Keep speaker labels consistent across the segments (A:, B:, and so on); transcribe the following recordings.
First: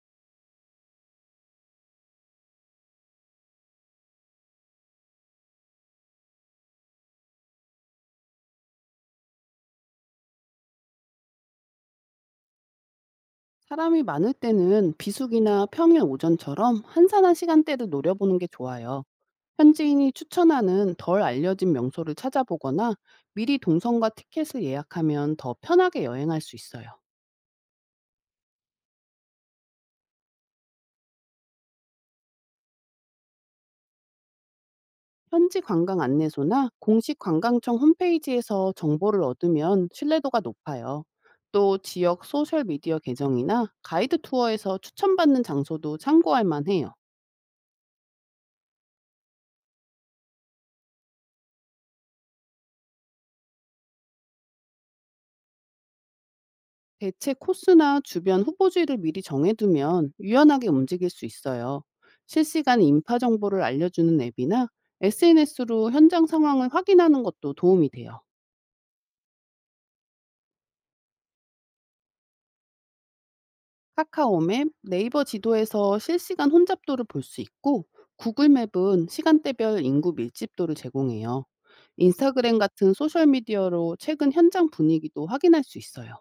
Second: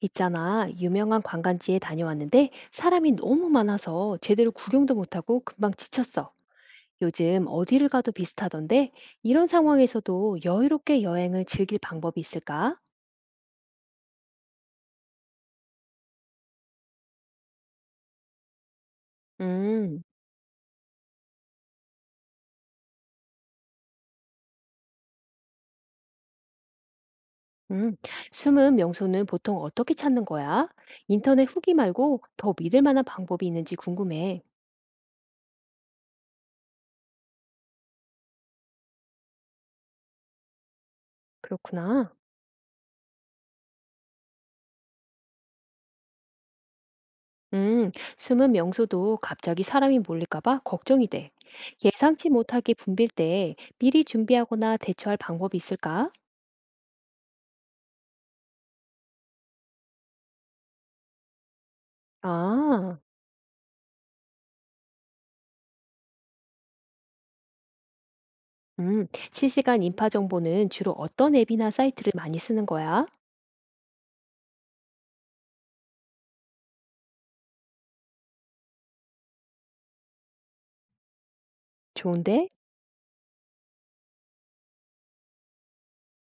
A: 있잖아, 유명한 관광지에 다녀왔는데 사람이 너무 많아서 제대로 구경도 못하고 금방 지쳤어. 요즘 어디를 가도 비슷하던데, 이런 상황에서도 여유롭게 여행을 즐길 방법이 있을까?
B: 사람이 많을 때는 비수기나 평일 오전처럼 한산한 시간대를 노려보는 게 좋아요.
A: 음,
B: 현지인이 추천하는 덜 알려진 명소를 찾아보거나 미리 동선과 티켓을 예약하면 더 편하게 여행할 수 있어요.
A: 음. 숨은 명소는 보통 어떻게 찾는 거야? 인터넷 후기 말고 더 믿을 만한 방법이 있는지 궁금해.
B: 현지 관광 안내소나 공식 관광청 홈페이지에서 정보를 얻으면 신뢰도가 높아요. 또
A: 그렇구나.
B: 지역 소셜미디어 계정이나 가이드 투어에서 추천받는 장소도 참고할 만해요.
A: 음, 숨은 명소도 갑자기 사람이 몰릴까 봐 걱정이 돼. 예상치 못하게 붐빌 때 미리 준비하거나 대처할 방법이 있을까?
B: 대체 코스나 주변 후보지를 미리 정해두면 유연하게 움직일 수 있어요. 실시간
A: 아,
B: 인파 정보를 알려주는 앱이나 SNS로 현장 상황을 확인하는 것도 도움이 돼요.
A: 음, 실시간 인파 정보는 주로 어떤 앱이나 사이트를 많이 쓰는 거야?
B: 카카오맵, 네이버 지도에서 실시간 혼잡도를 볼 수 있고 구글맵은 시간대별 인구 밀집도를 제공해요.
A: 좋은데?
B: 인스타그램 같은 소셜미디어로 최근 현장 분위기도 확인할 수 있어요.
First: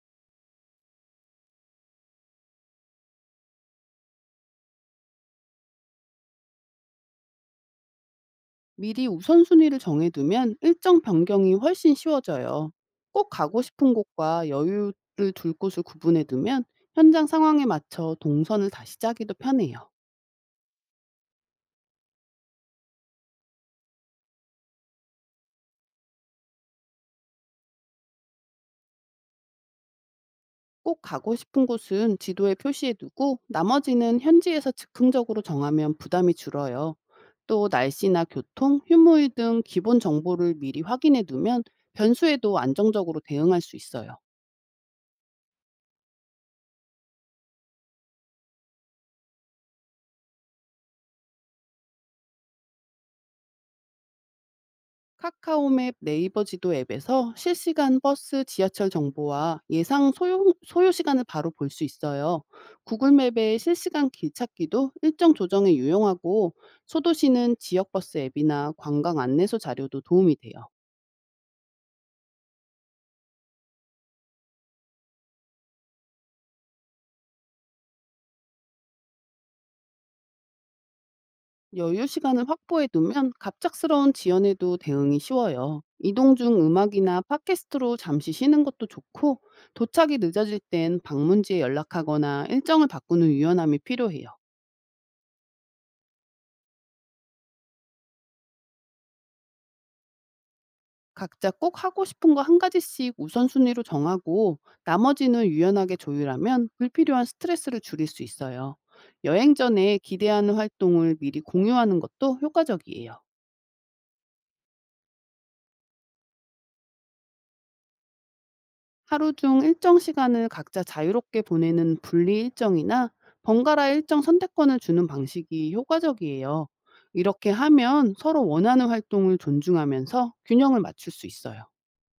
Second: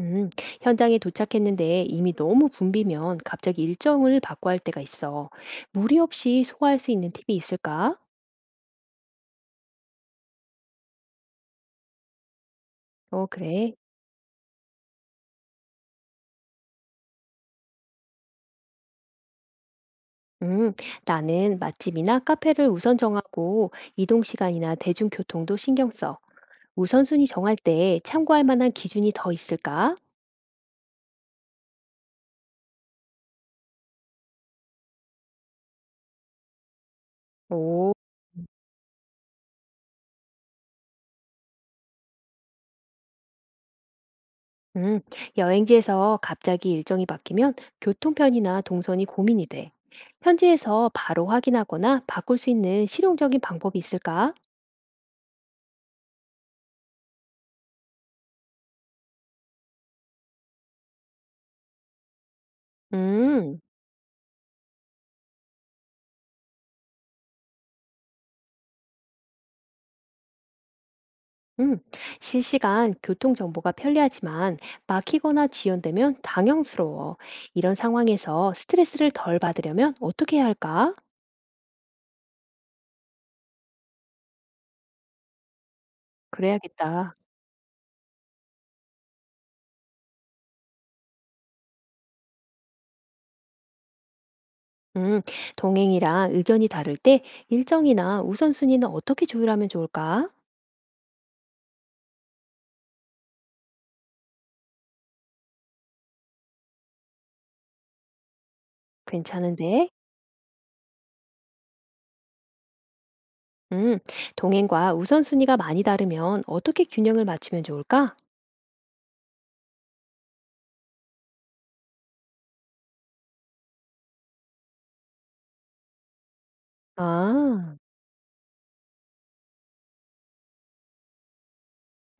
A: 음, 현장에 도착했는데 이미 너무 붐비면 갑자기 일정을 바꿔야 할 때가 있어. 무리 없이 소화할 수 있는 팁이 있을까?
B: 미리 우선순위를 정해두면 일정 변경이 훨씬 쉬워져요.
A: 어,
B: 꼭 가고
A: 그래.
B: 싶은 곳과 여유를 둘 곳을 구분해두면 현장 상황에 맞춰 동선을 다시 짜기도 편해요.
A: 음, 나는 맛집이나 카페를 우선 정하고 이동 시간이나 대중교통도 신경 써. 우선순위 정할 때 참고할 만한 기준이 더 있을까?
B: 꼭 가고 싶은 곳은 지도에 표시해두고 나머지는 현지에서 즉흥적으로 정하면 부담이 줄어요. 또
A: 오,
B: 날씨나 교통, 휴무일 등 기본 정보를 미리 확인해두면 변수에도 안정적으로 대응할 수 있어요.
A: 음, 여행지에서 갑자기 일정이 바뀌면 교통편이나 동선이 고민이 돼. 현지에서 바로 확인하거나 바꿀 수 있는 실용적인 방법이 있을까?
B: 카카오맵 네이버 지도 앱에서 실시간 버스, 지하철 정보와 예상 소요 시간을 바로 볼 수 있어요. 구글맵의
A: 음.
B: 실시간 길 찾기도 일정 조정에 유용하고 소도시는 지역 버스 앱이나 관광 안내소 자료도 도움이 돼요.
A: 음, 실시간 교통정보가 편리하지만 막히거나 지연되면 당황스러워. 이런 상황에서 스트레스를 덜 받으려면 어떻게 해야 할까?
B: 여유 시간을 확보해 두면 갑작스러운 지연에도 대응이 쉬워요. 이동 중
A: 그래야겠다.
B: 음악이나 팟캐스트로 잠시 쉬는 것도 좋고 도착이 늦어질 땐 방문지에 연락하거나 일정을 바꾸는 유연함이 필요해요.
A: 음, 동행이랑 의견이 다를 때 일정이나 우선순위는 어떻게 조율하면 좋을까?
B: 각자 꼭 하고 싶은 거 한 가지씩 우선순위로 정하고 나머지는 유연하게 조율하면 불필요한 스트레스를 줄일 수 있어요. 여행
A: 괜찮은데?
B: 전에 기대하는 활동을 미리 공유하는 것도 효과적이에요.
A: 음, 동행과 우선순위가 많이 다르면 어떻게 균형을 맞추면 좋을까?
B: 하루 중 일정 시간을 각자 자유롭게 보내는 분리 일정이나 번갈아 일정 선택권을 주는 방식이 효과적이에요. 이렇게
A: 아.
B: 하면 서로 원하는 활동을 존중하면서 균형을 맞출 수 있어요.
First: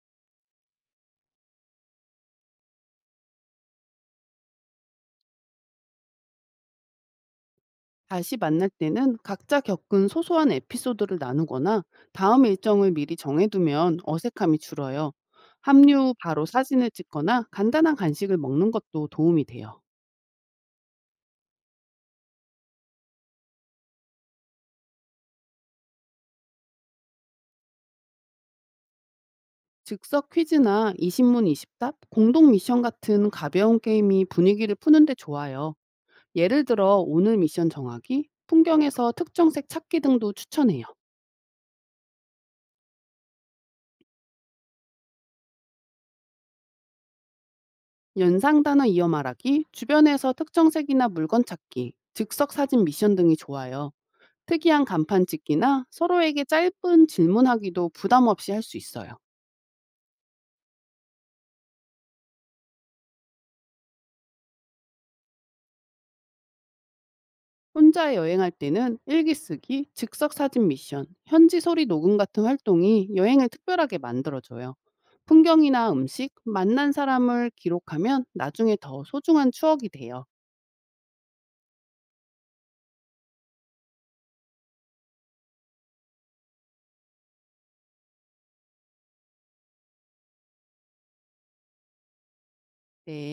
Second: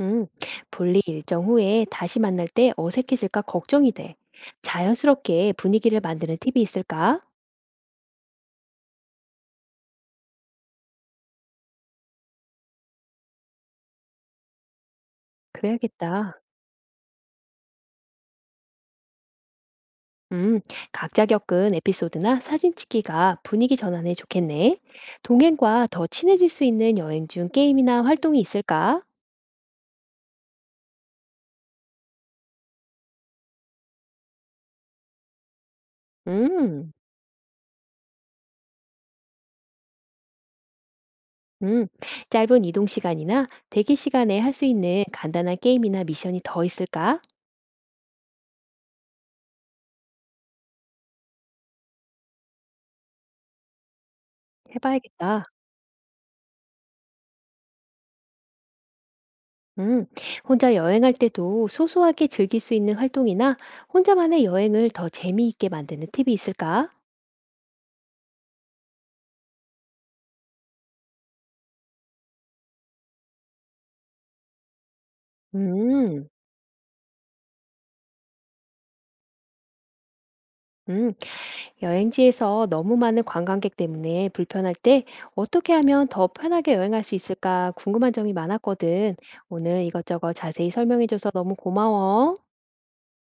A: 음, 분리 일정 후에 다시 만날 때 어색해질까 걱정이 돼. 자연스럽게 분위기를 만드는 팁이 있을까?
B: 다시 만날 때는 각자 겪은 소소한 에피소드를 나누거나 다음 일정을 미리 정해두면 어색함이 줄어요. 합류 후
A: 그래야겠다.
B: 바로 사진을 찍거나 간단한 간식을 먹는 것도 도움이 돼요.
A: 음, 각자 겪은 에피소드나 사진 찍기가 분위기 전환에 좋겠네. 동행과 더 친해질 수 있는 여행 중 게임이나 활동이 있을까?
B: 즉석 퀴즈나 20문 20답, 공동 미션 같은 가벼운 게임이 분위기를 푸는데 좋아요. 예를
A: 음,
B: 들어 오늘 미션 정하기, 풍경에서 특정색 찾기 등도 추천해요.
A: 음, 짧은 이동 시간이나 대기 시간에 할 수 있는 간단한 게임이나 미션이 더 있을까?
B: 연상 단어 이어 말하기, 주변에서 특정색이나 물건 찾기, 즉석 사진 미션 등이 좋아요. 특이한 간판
A: 해봐야겠다.
B: 찍기나 서로에게 짧은 질문하기도 부담 없이 할 수 있어요.
A: 음, 혼자 여행할 때도 소소하게 즐길 수 있는 활동이나 혼자만의 여행을 더 재미있게 만드는 팁이 있을까?
B: 혼자 여행할 때는 일기 쓰기, 즉석 사진 미션, 현지 소리 녹음 같은 활동이 여행을 특별하게 만들어줘요. 풍경이나
A: 음,
B: 음식, 만난 사람을 기록하면 나중에 더 소중한 추억이 돼요.
A: 음, 여행지에서 너무 많은 관광객 때문에 불편할 때 어떻게 하면 더 편하게 여행할 수 있을까 궁금한 점이 많았거든. 오늘 이것저것 자세히 설명해줘서 너무 고마워.
B: 네.